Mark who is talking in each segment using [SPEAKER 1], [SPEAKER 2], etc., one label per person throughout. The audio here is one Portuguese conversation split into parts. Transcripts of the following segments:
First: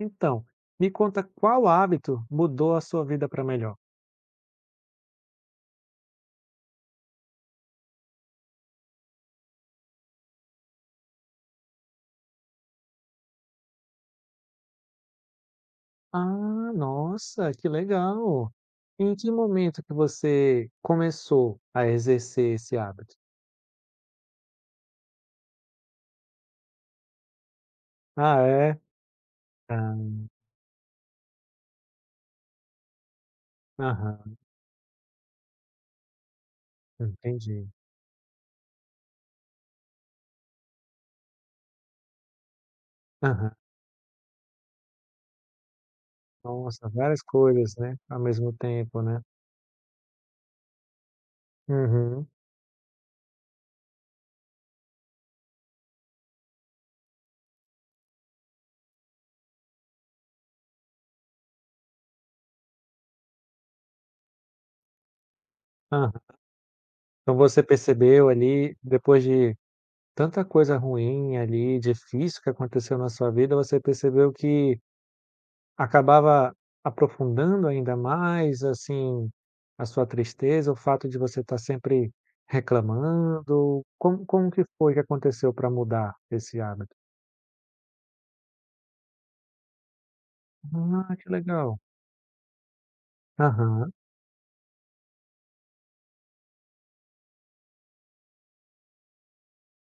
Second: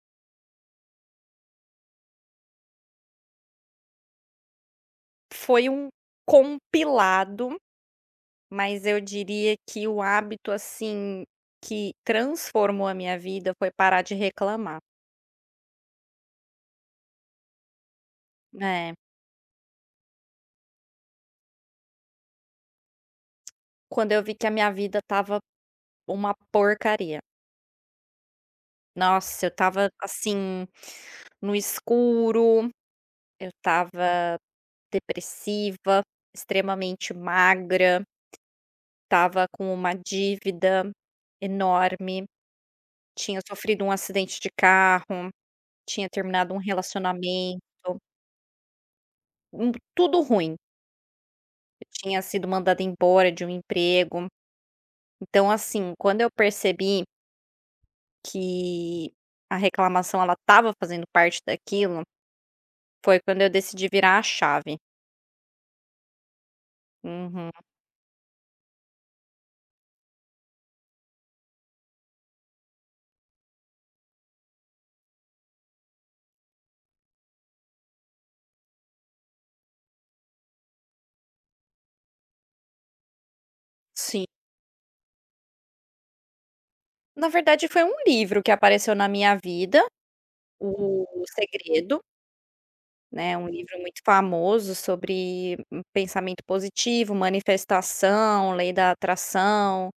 [SPEAKER 1] Então, me conta qual hábito mudou a sua vida para melhor?
[SPEAKER 2] Foi um compilado, mas eu diria que o hábito, assim, que transformou a minha vida foi parar de reclamar.
[SPEAKER 1] Ah, nossa, que legal!
[SPEAKER 2] É.
[SPEAKER 1] Em que momento que você começou a exercer esse hábito?
[SPEAKER 2] Quando eu vi que a minha vida tava uma porcaria.
[SPEAKER 1] Ah, é?
[SPEAKER 2] Nossa, eu tava
[SPEAKER 1] Ah,
[SPEAKER 2] assim, no escuro, eu
[SPEAKER 1] aham,
[SPEAKER 2] tava depressiva, extremamente
[SPEAKER 1] entendi.
[SPEAKER 2] magra, tava com uma dívida enorme, tinha
[SPEAKER 1] Aham.
[SPEAKER 2] sofrido um acidente de carro, tinha terminado um
[SPEAKER 1] Nossa, várias
[SPEAKER 2] relacionamento.
[SPEAKER 1] coisas, né, ao mesmo tempo, né.
[SPEAKER 2] Tudo ruim. Eu tinha
[SPEAKER 1] Uhum.
[SPEAKER 2] sido mandada embora de um emprego. Então, assim, quando eu percebi que a reclamação ela estava fazendo parte daquilo, foi quando eu decidi virar a chave.
[SPEAKER 1] Aham. Então
[SPEAKER 2] Uhum,
[SPEAKER 1] você percebeu ali, depois de tanta coisa ruim ali, difícil que aconteceu na sua vida, você percebeu que acabava aprofundando ainda mais, assim, a sua tristeza, o fato de você estar sempre reclamando? Como
[SPEAKER 2] sim.
[SPEAKER 1] como que foi que aconteceu para mudar esse hábito?
[SPEAKER 2] Na verdade, foi um livro que apareceu na minha vida, O
[SPEAKER 1] Ah, que legal.
[SPEAKER 2] Segredo. Né, um livro
[SPEAKER 1] Aham,
[SPEAKER 2] muito famoso sobre pensamento positivo, manifestação, lei da atração.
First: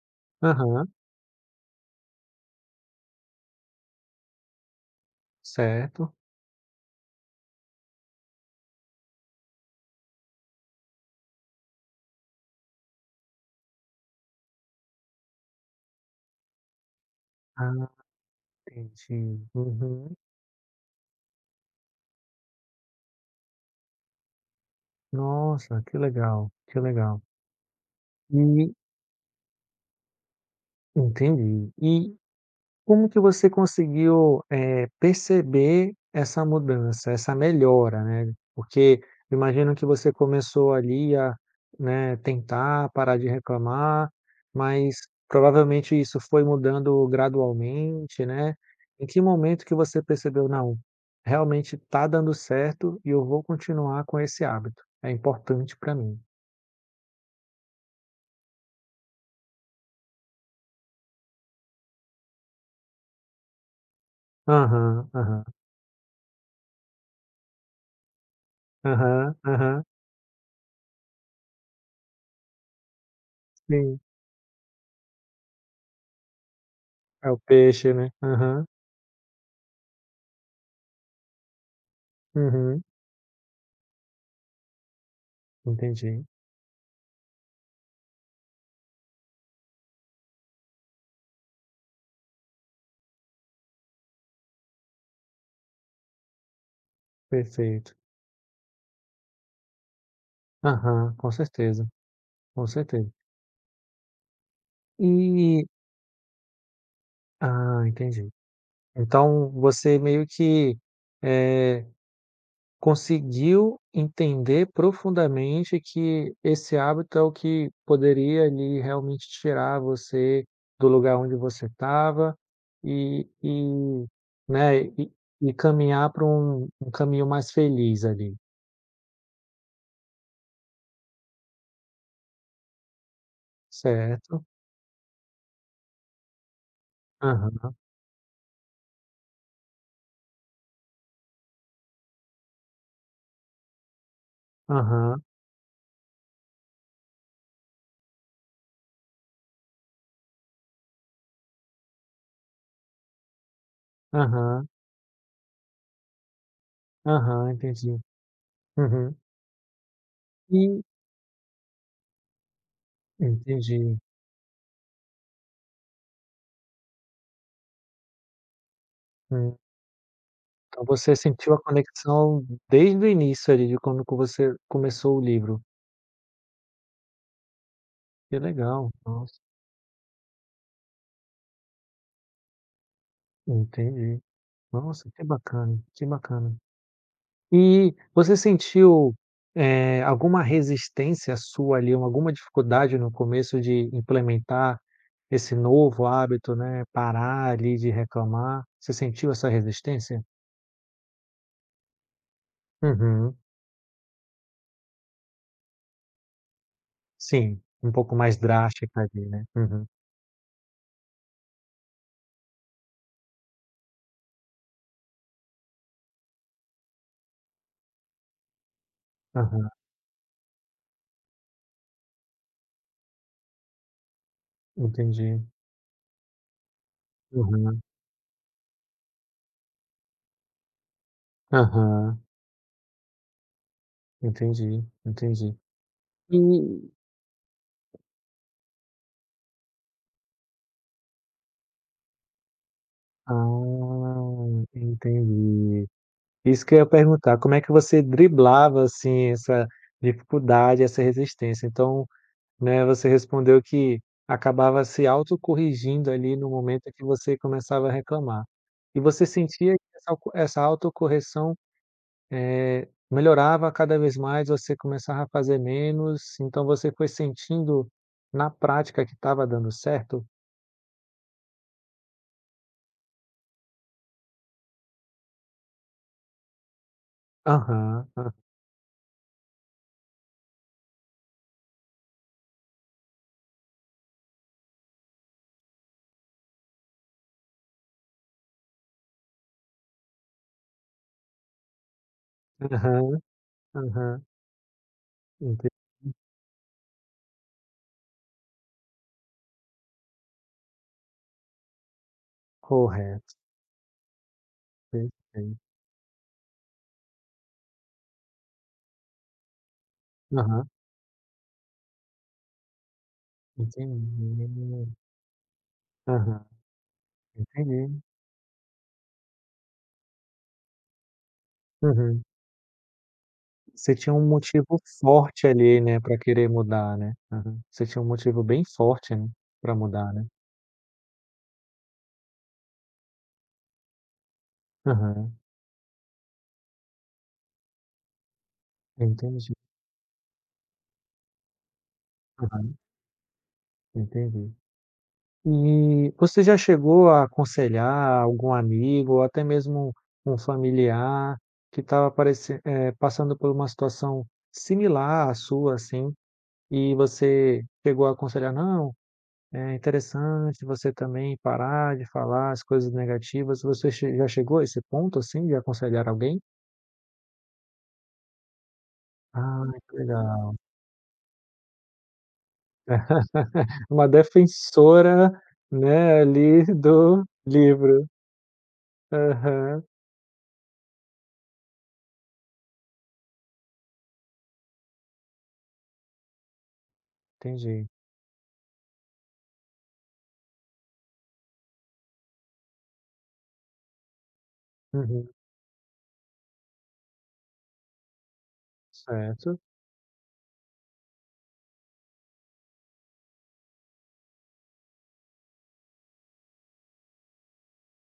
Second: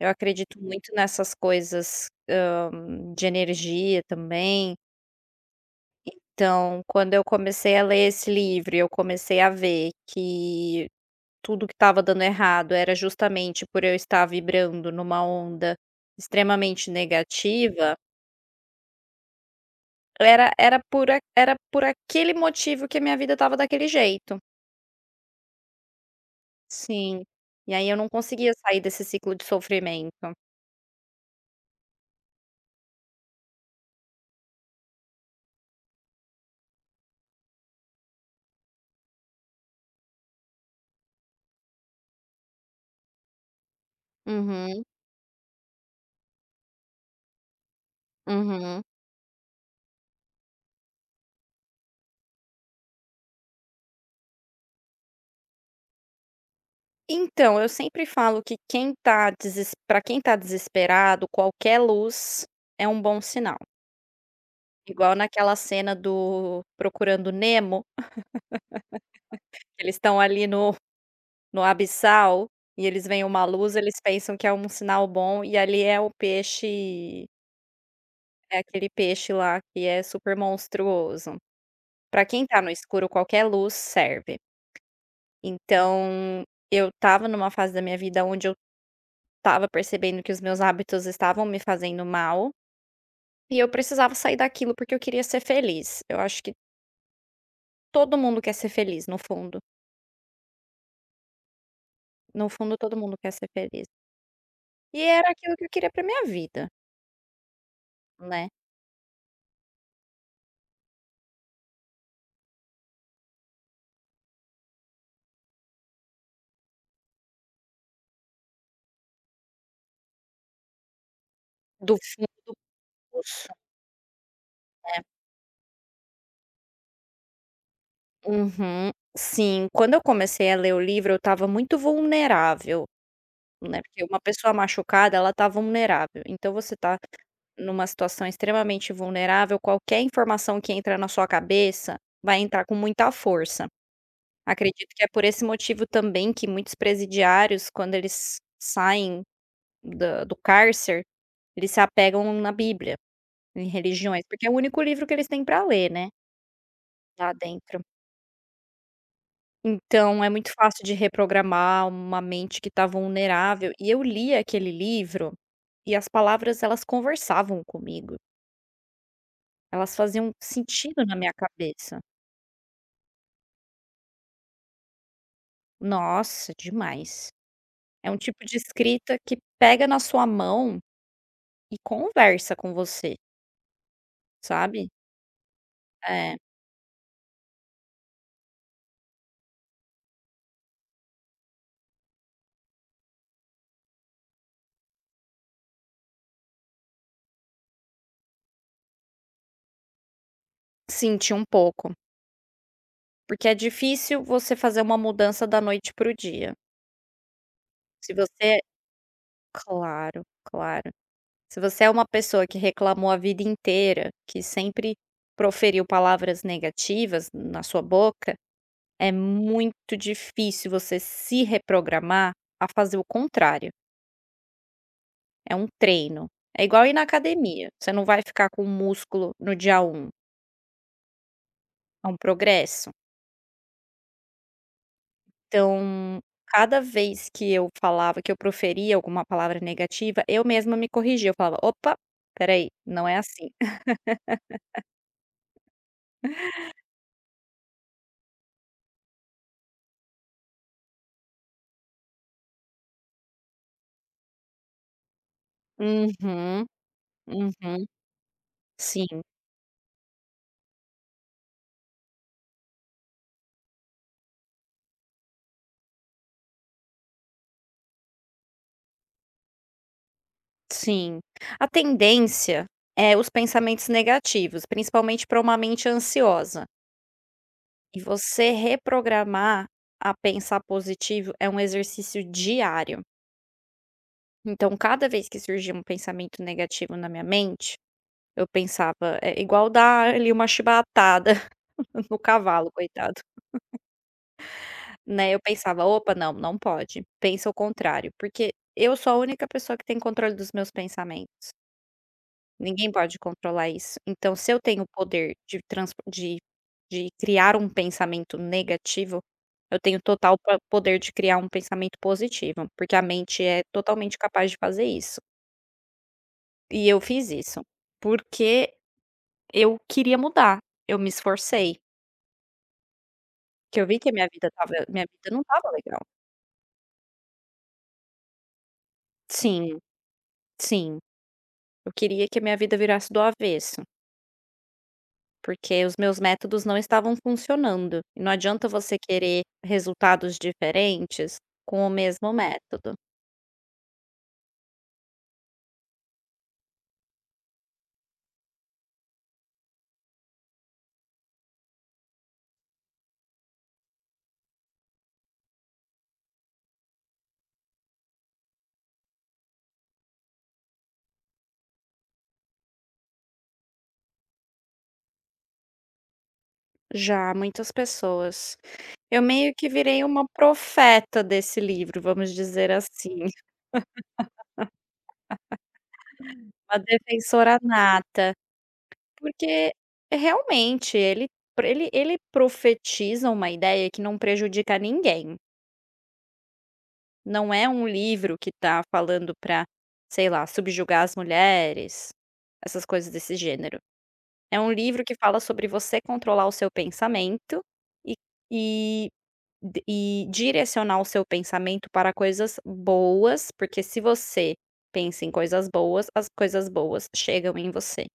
[SPEAKER 2] Eu acredito
[SPEAKER 1] aham,
[SPEAKER 2] muito nessas coisas, de energia também.
[SPEAKER 1] certo.
[SPEAKER 2] Então, quando eu comecei a ler esse livro e eu comecei a ver que tudo que estava dando errado era justamente por eu estar vibrando numa onda extremamente
[SPEAKER 1] Ah,
[SPEAKER 2] negativa,
[SPEAKER 1] entendi. Uhum.
[SPEAKER 2] era era por a era por aquele motivo que a minha vida estava daquele jeito.
[SPEAKER 1] Nossa, que legal, que legal.
[SPEAKER 2] Sim. E aí eu não conseguia
[SPEAKER 1] E,
[SPEAKER 2] sair desse ciclo de sofrimento.
[SPEAKER 1] entendi. E como que você conseguiu, perceber essa mudança, essa melhora, né? Porque imagino que você começou ali a, né, tentar parar de reclamar,
[SPEAKER 2] Uhum,
[SPEAKER 1] mas provavelmente isso foi mudando gradualmente, né?
[SPEAKER 2] uhum.
[SPEAKER 1] Em que momento que você percebeu: "Não, realmente está dando certo e eu vou continuar com esse hábito, é importante para mim"?
[SPEAKER 2] Então, eu sempre falo que quem tá deses pra quem tá desesperado, qualquer luz é um bom sinal.
[SPEAKER 1] Aham,
[SPEAKER 2] Igual
[SPEAKER 1] aham,
[SPEAKER 2] naquela cena do Procurando Nemo,
[SPEAKER 1] aham,
[SPEAKER 2] que
[SPEAKER 1] aham,
[SPEAKER 2] eles estão ali no abissal e eles veem uma luz, eles
[SPEAKER 1] sim,
[SPEAKER 2] pensam que é um sinal bom e ali é o peixe
[SPEAKER 1] é o peixe, né?
[SPEAKER 2] é
[SPEAKER 1] Aham,
[SPEAKER 2] aquele peixe lá que é super monstruoso. Pra quem tá no
[SPEAKER 1] uhum,
[SPEAKER 2] escuro, qualquer luz serve.
[SPEAKER 1] entendi.
[SPEAKER 2] Então, eu estava numa fase da minha vida onde eu estava percebendo que os meus hábitos estavam me fazendo mal, e eu precisava sair daquilo porque eu queria ser feliz. Eu acho que
[SPEAKER 1] Perfeito.
[SPEAKER 2] todo mundo quer ser feliz no fundo.
[SPEAKER 1] Aham, com certeza,
[SPEAKER 2] No
[SPEAKER 1] com
[SPEAKER 2] fundo, todo
[SPEAKER 1] certeza.
[SPEAKER 2] mundo quer ser feliz. E era aquilo que
[SPEAKER 1] E,
[SPEAKER 2] eu queria pra minha vida,
[SPEAKER 1] ah, entendi.
[SPEAKER 2] né,
[SPEAKER 1] Então você meio que, eh, conseguiu entender profundamente que esse hábito é o que poderia ali realmente tirar você do lugar onde você
[SPEAKER 2] do fundo
[SPEAKER 1] estava
[SPEAKER 2] do
[SPEAKER 1] e
[SPEAKER 2] sul,
[SPEAKER 1] e, né,
[SPEAKER 2] né.
[SPEAKER 1] e caminhar para um caminho mais feliz ali,
[SPEAKER 2] Uhum. Sim, quando eu comecei a ler o livro, eu estava muito vulnerável. Né, porque uma
[SPEAKER 1] certo?
[SPEAKER 2] pessoa machucada, ela tá vulnerável, então você tá
[SPEAKER 1] Aham,
[SPEAKER 2] numa situação extremamente vulnerável, qualquer informação que entra na sua cabeça, vai entrar com muita força. Acredito que é
[SPEAKER 1] aham,
[SPEAKER 2] por esse motivo também que muitos presidiários, quando eles saem da do cárcer, eles se apegam na Bíblia, em religiões, porque é o
[SPEAKER 1] aham,
[SPEAKER 2] único livro que eles têm para ler, né, lá
[SPEAKER 1] aham,
[SPEAKER 2] dentro.
[SPEAKER 1] entendi. Uhum.
[SPEAKER 2] Então é muito
[SPEAKER 1] E,
[SPEAKER 2] fácil de reprogramar uma mente que tá vulnerável, e
[SPEAKER 1] entendi.
[SPEAKER 2] eu li aquele livro. E as palavras elas conversavam comigo,
[SPEAKER 1] Hum.
[SPEAKER 2] elas faziam
[SPEAKER 1] Então
[SPEAKER 2] sentido na
[SPEAKER 1] você
[SPEAKER 2] minha
[SPEAKER 1] sentiu a
[SPEAKER 2] cabeça.
[SPEAKER 1] conexão desde o início ali, de quando que você começou o livro.
[SPEAKER 2] Nossa, demais. É um
[SPEAKER 1] Que
[SPEAKER 2] tipo de
[SPEAKER 1] legal,
[SPEAKER 2] escrita que
[SPEAKER 1] nossa,
[SPEAKER 2] pega na sua mão e conversa com você,
[SPEAKER 1] entendi.
[SPEAKER 2] sabe.
[SPEAKER 1] Nossa, que bacana, que
[SPEAKER 2] É,
[SPEAKER 1] bacana. E você sentiu, alguma resistência sua ali, ou alguma dificuldade no começo de implementar esse novo hábito, né, parar ali de reclamar? Você sentiu essa resistência?
[SPEAKER 2] senti um pouco,
[SPEAKER 1] Uhum.
[SPEAKER 2] porque é difícil você fazer uma mudança da noite para o dia.
[SPEAKER 1] Sim, um
[SPEAKER 2] Se
[SPEAKER 1] pouco mais
[SPEAKER 2] você
[SPEAKER 1] drástica ali, né. Uhum.
[SPEAKER 2] claro, claro. Se você é uma pessoa que reclamou a vida inteira, que sempre proferiu palavras negativas na sua boca, é
[SPEAKER 1] Aham,
[SPEAKER 2] muito difícil você se reprogramar a fazer o contrário.
[SPEAKER 1] entendi.
[SPEAKER 2] É um treino. É igual ir na academia.
[SPEAKER 1] Uhum.
[SPEAKER 2] Você não vai ficar com músculo no dia um. É um
[SPEAKER 1] Aham,
[SPEAKER 2] progresso.
[SPEAKER 1] entendi, entendi.
[SPEAKER 2] Então,
[SPEAKER 1] E,
[SPEAKER 2] cada vez que eu falava, que eu proferia alguma palavra negativa, eu mesma me corrigia. Eu falava: "Opa, peraí, não é assim".
[SPEAKER 1] ah, entendi. Isso que eu ia perguntar, como é que você driblava, assim, essa dificuldade, essa resistência? Então, né, você respondeu que acabava se autocorrigindo ali no
[SPEAKER 2] Uhum,
[SPEAKER 1] momento em que você
[SPEAKER 2] uhum.
[SPEAKER 1] começava a reclamar. E
[SPEAKER 2] Sim,
[SPEAKER 1] você sentia que essa alco essa autocorreção, melhorava cada vez mais, você começava a fazer menos, então você foi sentindo na prática que estava dando certo?
[SPEAKER 2] sim. A tendência é os pensamentos negativos, principalmente para uma mente ansiosa. E
[SPEAKER 1] Aham, aham.
[SPEAKER 2] você reprogramar a pensar positivo é um exercício diário. Então, cada vez que surgia um pensamento negativo na minha mente, eu pensava, é igual dar ali uma chibatada no cavalo,
[SPEAKER 1] Aham,
[SPEAKER 2] coitado,
[SPEAKER 1] aham.
[SPEAKER 2] né. Eu
[SPEAKER 1] Enten
[SPEAKER 2] pensava: "Opa, não, não pode, pensa o contrário", porque eu sou a única pessoa que tem controle dos meus pensamentos. Ninguém pode
[SPEAKER 1] Correto,
[SPEAKER 2] controlar isso. Então, se eu tenho o poder
[SPEAKER 1] perfeito.
[SPEAKER 2] de transpo de criar um pensamento negativo, eu tenho total po
[SPEAKER 1] Aham,
[SPEAKER 2] poder de criar um pensamento positivo, porque a mente é
[SPEAKER 1] entendi.
[SPEAKER 2] totalmente capaz de fazer isso.
[SPEAKER 1] Aham,
[SPEAKER 2] E eu fiz isso,
[SPEAKER 1] entendi.
[SPEAKER 2] porque eu queria mudar, eu me esforcei,
[SPEAKER 1] Uhum.
[SPEAKER 2] que eu
[SPEAKER 1] Você
[SPEAKER 2] vi que
[SPEAKER 1] tinha
[SPEAKER 2] a
[SPEAKER 1] um
[SPEAKER 2] minha vida estava
[SPEAKER 1] motivo
[SPEAKER 2] minha vida não
[SPEAKER 1] forte
[SPEAKER 2] estava
[SPEAKER 1] ali, né,
[SPEAKER 2] legal.
[SPEAKER 1] pra querer mudar, né. Aham. Você tinha um motivo bem forte, né, pra
[SPEAKER 2] Sim,
[SPEAKER 1] mudar, né.
[SPEAKER 2] sim. Eu queria que a minha vida virasse do avesso.
[SPEAKER 1] Aham,
[SPEAKER 2] Porque os meus métodos não estavam funcionando, e não adianta você querer
[SPEAKER 1] entendi.
[SPEAKER 2] resultados diferentes com o mesmo
[SPEAKER 1] Aham,
[SPEAKER 2] método.
[SPEAKER 1] entendi. E você já chegou a aconselhar algum amigo ou até mesmo um familiar que estava parece passando por uma situação similar à sua, assim? E você chegou a aconselhar: "Não, é interessante você também parar de falar as coisas negativas". Você che já chegou a esse ponto, assim, de aconselhar alguém?
[SPEAKER 2] Já muitas pessoas. Eu meio
[SPEAKER 1] Ah,
[SPEAKER 2] que
[SPEAKER 1] que
[SPEAKER 2] virei uma
[SPEAKER 1] legal.
[SPEAKER 2] profeta desse livro, vamos dizer assim,
[SPEAKER 1] Uma defensora, né, ali
[SPEAKER 2] uma
[SPEAKER 1] do
[SPEAKER 2] defensora
[SPEAKER 1] livro.
[SPEAKER 2] nata, porque
[SPEAKER 1] Aham,
[SPEAKER 2] realmente ele profetiza uma ideia que não prejudica ninguém. Não é um
[SPEAKER 1] entendi.
[SPEAKER 2] livro que tá falando pra, sei lá, subjugar as mulheres, essas coisas desse gênero. É um livro que
[SPEAKER 1] Uhum,
[SPEAKER 2] fala sobre você controlar o seu pensamento e e
[SPEAKER 1] certo.
[SPEAKER 2] e direcionar o seu pensamento para coisas boas, porque se você pensa em coisas boas, as coisas boas chegam em você.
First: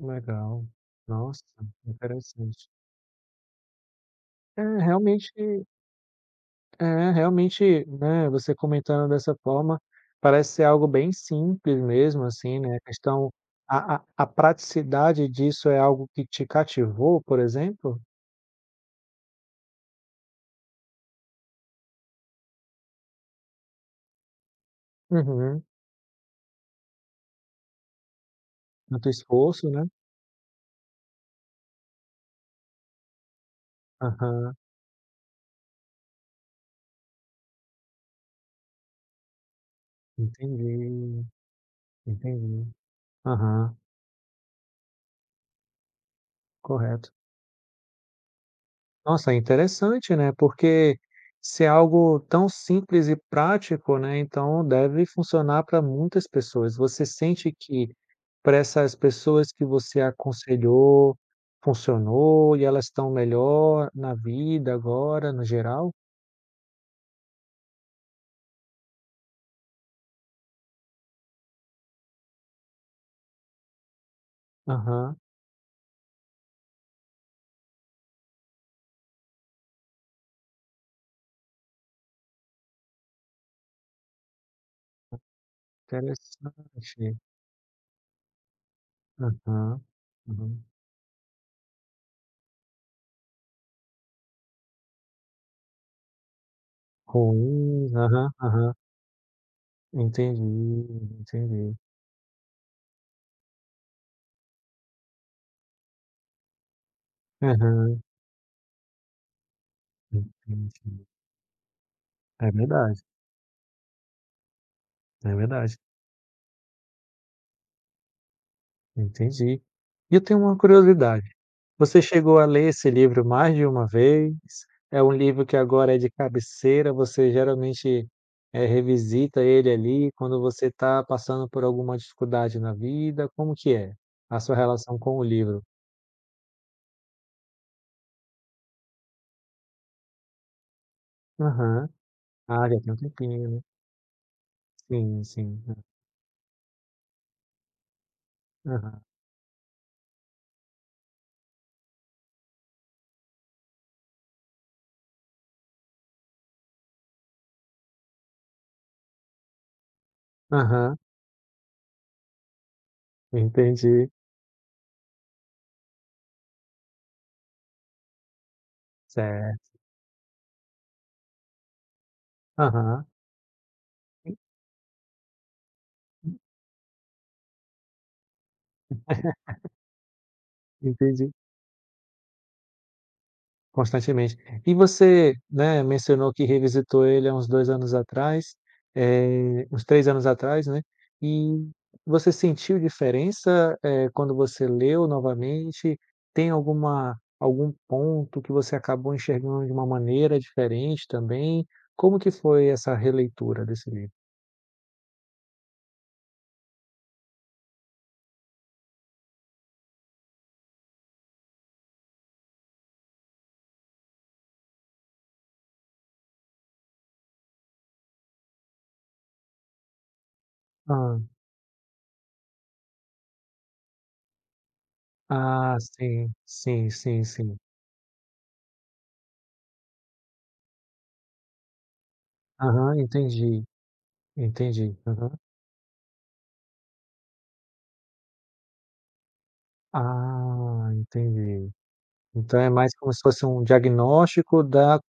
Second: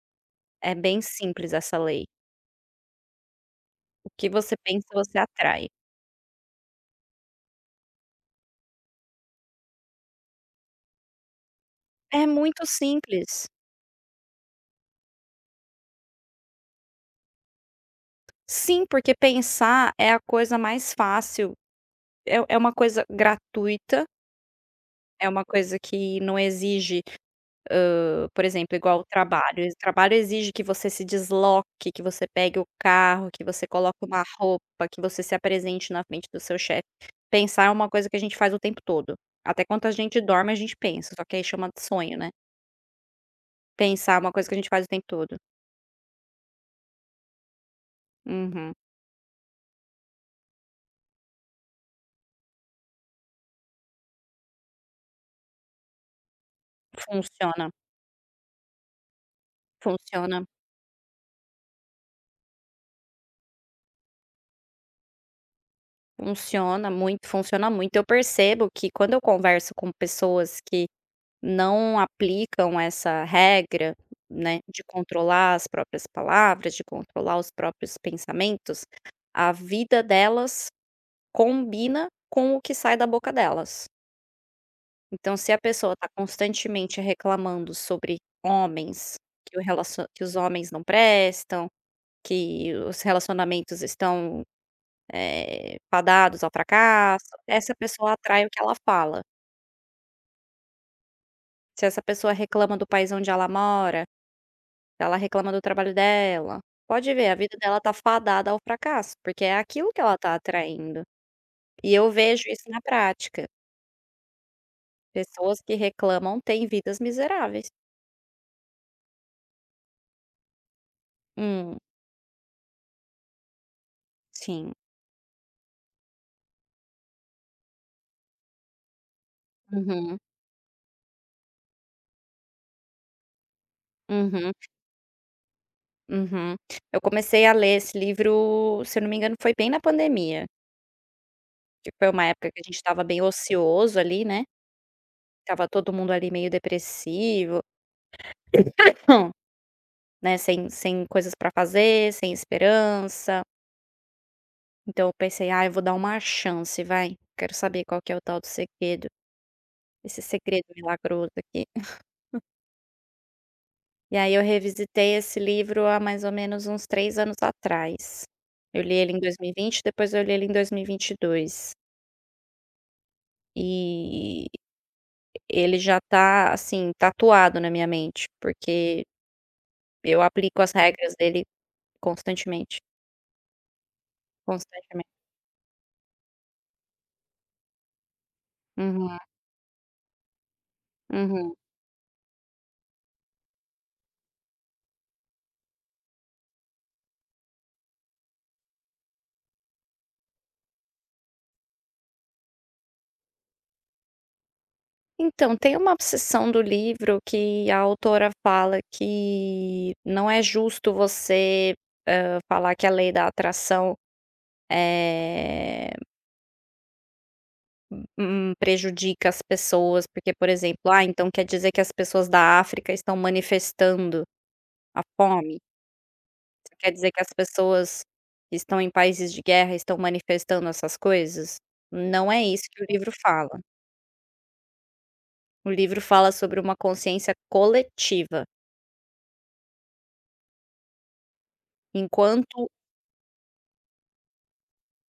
[SPEAKER 1] Legal.
[SPEAKER 2] É bem
[SPEAKER 1] Nossa,
[SPEAKER 2] simples essa lei.
[SPEAKER 1] interessante.
[SPEAKER 2] O que você
[SPEAKER 1] É,
[SPEAKER 2] pensa, você
[SPEAKER 1] realmente
[SPEAKER 2] atrai.
[SPEAKER 1] É, realmente, né, você comentando dessa forma, parece ser algo bem simples
[SPEAKER 2] É
[SPEAKER 1] mesmo, assim,
[SPEAKER 2] muito
[SPEAKER 1] né, a questão
[SPEAKER 2] simples.
[SPEAKER 1] a praticidade disso é algo que te cativou, por exemplo?
[SPEAKER 2] Sim, porque pensar é a coisa mais fácil, é uma coisa gratuita, é uma
[SPEAKER 1] Uhum.
[SPEAKER 2] coisa que não exige. Por exemplo, igual
[SPEAKER 1] No teu esforço,
[SPEAKER 2] o
[SPEAKER 1] né?
[SPEAKER 2] trabalho exige que você se desloque, que você pegue o carro, que você coloque uma
[SPEAKER 1] Aham.
[SPEAKER 2] roupa, que você se apresente na frente do seu chefe. Pensar é uma coisa que a gente faz o tempo todo. Até quando a gente dorme, a gente pensa, só
[SPEAKER 1] Entendi,
[SPEAKER 2] que aí chama de sonho, né.
[SPEAKER 1] entendi. Aham,
[SPEAKER 2] Pensar é uma coisa que a gente faz o tempo todo.
[SPEAKER 1] correto.
[SPEAKER 2] Uhum.
[SPEAKER 1] Nossa, é interessante, né, porque se é algo tão simples e prático, né, então deve funcionar para muitas pessoas. Você sente
[SPEAKER 2] Funciona,
[SPEAKER 1] que para essas pessoas que você
[SPEAKER 2] funciona,
[SPEAKER 1] aconselhou, funcionou e elas estão melhor na vida agora, no geral?
[SPEAKER 2] funciona muito, funciona muito. Eu percebo que quando eu converso com pessoas que não aplicam essa regra, né, de
[SPEAKER 1] Aham,
[SPEAKER 2] controlar as próprias palavras, de controlar os próprios pensamentos, a vida delas combina com o que sai da boca delas. Então, se a pessoa está constantemente
[SPEAKER 1] interessante.
[SPEAKER 2] reclamando sobre homens, que o
[SPEAKER 1] Aham,
[SPEAKER 2] relacio que os
[SPEAKER 1] aham.
[SPEAKER 2] homens não prestam, que os relacionamentos estão, fadados ao fracasso, essa
[SPEAKER 1] Ruim,
[SPEAKER 2] pessoa
[SPEAKER 1] aham,
[SPEAKER 2] atrai o que ela
[SPEAKER 1] aham.
[SPEAKER 2] fala.
[SPEAKER 1] Entendi, entendi.
[SPEAKER 2] Se essa pessoa reclama do país onde ela mora, ela reclama do trabalho dela. Pode ver, a vida dela tá
[SPEAKER 1] Aham,
[SPEAKER 2] fadada ao fracasso, porque é aquilo que ela tá atraindo.
[SPEAKER 1] entendi.
[SPEAKER 2] E eu vejo
[SPEAKER 1] É
[SPEAKER 2] isso na
[SPEAKER 1] verdade,
[SPEAKER 2] prática.
[SPEAKER 1] é
[SPEAKER 2] Pessoas que
[SPEAKER 1] verdade.
[SPEAKER 2] reclamam têm vidas miseráveis.
[SPEAKER 1] Entendi. E eu tenho uma curiosidade,
[SPEAKER 2] Hum,
[SPEAKER 1] você chegou a ler esse livro mais de uma vez?
[SPEAKER 2] sim.
[SPEAKER 1] É um livro que agora é de cabeceira, você geralmente, revisita ele ali
[SPEAKER 2] Uhum,
[SPEAKER 1] quando você está passando por alguma dificuldade na vida, como que é a
[SPEAKER 2] uhum,
[SPEAKER 1] sua relação com o livro?
[SPEAKER 2] uhum. Eu comecei a ler esse livro, se eu não me engano, foi bem na pandemia,
[SPEAKER 1] Aham.
[SPEAKER 2] que foi uma época que a
[SPEAKER 1] Ah,
[SPEAKER 2] gente
[SPEAKER 1] já tem um
[SPEAKER 2] estava bem
[SPEAKER 1] tempinho, né.
[SPEAKER 2] ocioso ali, né,
[SPEAKER 1] Sim, sim.
[SPEAKER 2] estava
[SPEAKER 1] Hã.
[SPEAKER 2] todo mundo ali meio depressivo,
[SPEAKER 1] Aham.
[SPEAKER 2] né, sem coisas para fazer, sem esperança. Então eu pensei: "Ah, eu vou dar uma chance, vai. Quero saber qual que é o tal do segredo, esse segredo
[SPEAKER 1] Aham.
[SPEAKER 2] milagroso aqui".
[SPEAKER 1] Entendi.
[SPEAKER 2] E aí eu revisitei esse livro há mais ou menos uns 3 anos atrás. Eu li ele em 2020,
[SPEAKER 1] Certo.
[SPEAKER 2] depois eu li ele em 2022.
[SPEAKER 1] Aham.
[SPEAKER 2] E vinte e dois. E ele já tá, assim, tatuado na minha mente, porque eu aplico as
[SPEAKER 1] en
[SPEAKER 2] regras
[SPEAKER 1] entendi.
[SPEAKER 2] dele constantemente,
[SPEAKER 1] Constantemente. E
[SPEAKER 2] constantemente.
[SPEAKER 1] você, né, mencionou que revisitou ele há uns 2 anos atrás,
[SPEAKER 2] Uhum,
[SPEAKER 1] uns 3 anos atrás, né,
[SPEAKER 2] uhum.
[SPEAKER 1] e você sentiu diferença, quando você leu novamente? Tem algum ponto que você acabou enxergando de uma maneira diferente também? Como que foi essa releitura desse livro?
[SPEAKER 2] Então, tem uma seção do livro que a autora fala que não é justo você, falar que a lei da atração, eh, prejudica as pessoas, porque, por exemplo:
[SPEAKER 1] Hã.
[SPEAKER 2] "Ah, então quer dizer que as pessoas da África estão manifestando a fome?
[SPEAKER 1] Ah, sim,
[SPEAKER 2] Isso
[SPEAKER 1] sim,
[SPEAKER 2] quer dizer que
[SPEAKER 1] sim,
[SPEAKER 2] as
[SPEAKER 1] sim.
[SPEAKER 2] pessoas que estão em países de guerra estão manifestando essas coisas?" Não é isso que o
[SPEAKER 1] Aham,
[SPEAKER 2] livro fala.
[SPEAKER 1] entendi, entendi. Aham.
[SPEAKER 2] O livro fala sobre uma consciência coletiva
[SPEAKER 1] Ah, entendi. Então
[SPEAKER 2] enquanto
[SPEAKER 1] é mais como se fosse um diagnóstico da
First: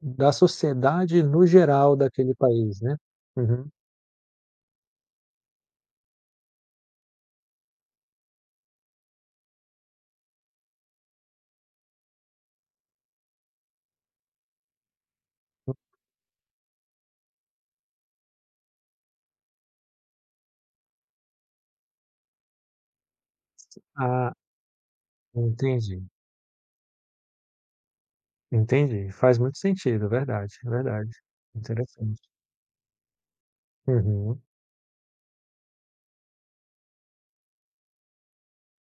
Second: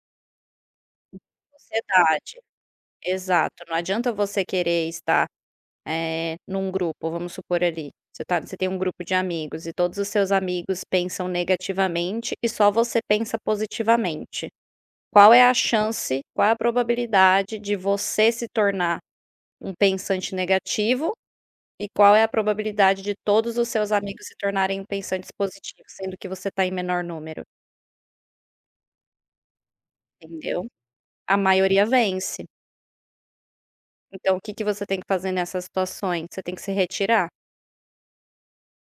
[SPEAKER 1] da sociedade no geral daquele
[SPEAKER 2] sociedade.
[SPEAKER 1] país, né?
[SPEAKER 2] Exato,
[SPEAKER 1] Uhum.
[SPEAKER 2] não adianta você querer estar, num grupo, vamos supor ali, você tem um grupo de amigos e todos os seus amigos pensam negativamente e só você pensa positivamente. Qual é a probabilidade de você se tornar um pensante negativo e qual é a probabilidade de todos os seus amigos
[SPEAKER 1] Ah,
[SPEAKER 2] se tornarem pensantes positivos,
[SPEAKER 1] entendi,
[SPEAKER 2] sendo que você está em menor número,
[SPEAKER 1] entendi. Faz muito sentido, verdade,
[SPEAKER 2] entendeu?
[SPEAKER 1] verdade.
[SPEAKER 2] A maioria
[SPEAKER 1] Interessante.
[SPEAKER 2] vence. Então o
[SPEAKER 1] Uhum.
[SPEAKER 2] que que você tem que fazer nessas situações? Você tem que se retirar,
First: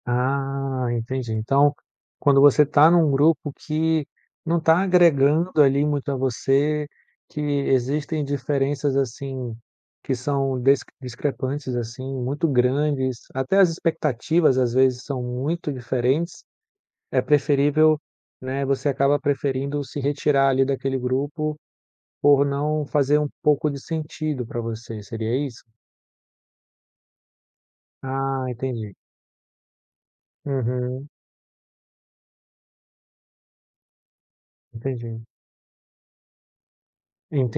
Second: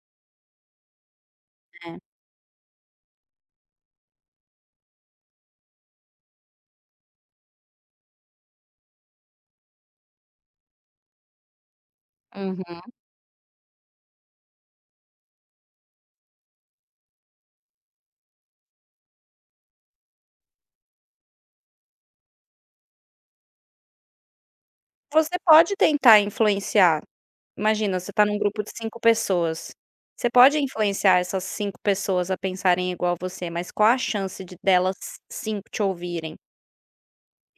[SPEAKER 1] Ah, entendi. Então,
[SPEAKER 2] né.
[SPEAKER 1] quando você está num grupo que não está agregando ali muito a você, que existem diferenças, assim, que são des discrepantes, assim, muito
[SPEAKER 2] Uhum.
[SPEAKER 1] grandes, até as expectativas às vezes são muito diferentes. É preferível, né, você acaba preferindo se retirar ali daquele grupo por não fazer um pouco de sentido para você,
[SPEAKER 2] Você
[SPEAKER 1] seria isso?
[SPEAKER 2] pode tentar influenciar. Imagina, você está num
[SPEAKER 1] Ah,
[SPEAKER 2] grupo de
[SPEAKER 1] entendi.
[SPEAKER 2] 5 pessoas. Você pode
[SPEAKER 1] Uhum,
[SPEAKER 2] influenciar essas 5 pessoas a pensarem igual você, mas qual a chance de delas
[SPEAKER 1] entendi.
[SPEAKER 2] 5 te ouvirem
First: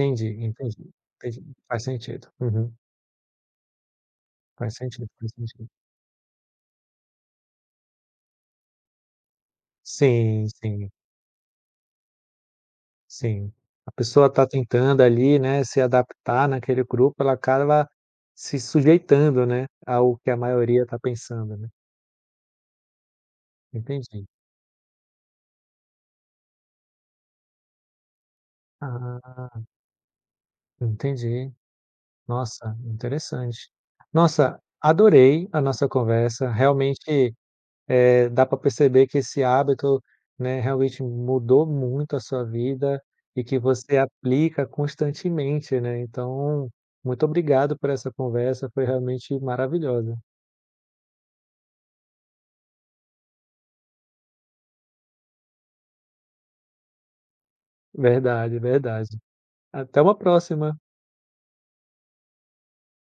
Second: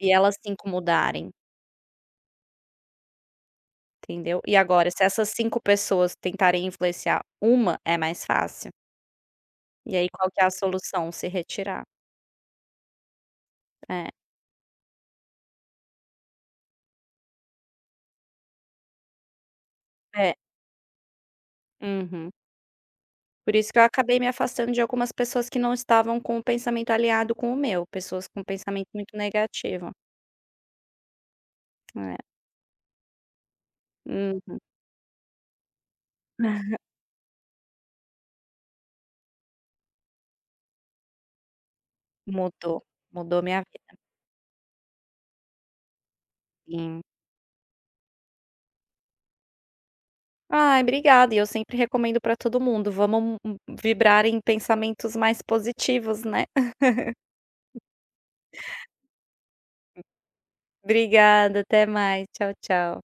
[SPEAKER 2] e elas 5
[SPEAKER 1] entendi,
[SPEAKER 2] mudarem,
[SPEAKER 1] entendi. Faz sentido. Uhum.
[SPEAKER 2] entendeu? E
[SPEAKER 1] Faz
[SPEAKER 2] agora, se
[SPEAKER 1] sentido,
[SPEAKER 2] essas
[SPEAKER 1] faz
[SPEAKER 2] 5
[SPEAKER 1] sentido.
[SPEAKER 2] pessoas tentarem influenciar uma, é mais fácil. E aí qual que é
[SPEAKER 1] Sim,
[SPEAKER 2] a
[SPEAKER 1] sim,
[SPEAKER 2] solução? Se retirar.
[SPEAKER 1] sim. A
[SPEAKER 2] É,
[SPEAKER 1] pessoa está tentando ali, né, se adaptar naquele grupo, ela acaba se sujeitando, né, ao que
[SPEAKER 2] é.
[SPEAKER 1] a maioria está pensando, né.
[SPEAKER 2] Uhum. Por isso que eu acabei
[SPEAKER 1] Entendi.
[SPEAKER 2] me afastando de algumas pessoas que não estavam com o pensamento aliado com o meu, pessoas com pensamento muito
[SPEAKER 1] Ah,
[SPEAKER 2] negativo.
[SPEAKER 1] entendi.
[SPEAKER 2] É.
[SPEAKER 1] Nossa, interessante.
[SPEAKER 2] Hum.
[SPEAKER 1] Nossa, adorei a nossa conversa. Realmente, dá para perceber que esse hábito, né, realmente mudou muito a sua
[SPEAKER 2] Mudou,
[SPEAKER 1] vida
[SPEAKER 2] mudou
[SPEAKER 1] e que
[SPEAKER 2] minha vida,
[SPEAKER 1] você aplica constantemente, né. Então,
[SPEAKER 2] sim.
[SPEAKER 1] muito obrigado por essa conversa, foi realmente maravilhosa.
[SPEAKER 2] Ai, obrigada. E eu sempre recomendo para todo mundo, vamos vibrar em pensamentos mais positivos, né.
[SPEAKER 1] Verdade, verdade. Até uma próxima.
[SPEAKER 2] Obrigada, até mais. Tchau, tchau.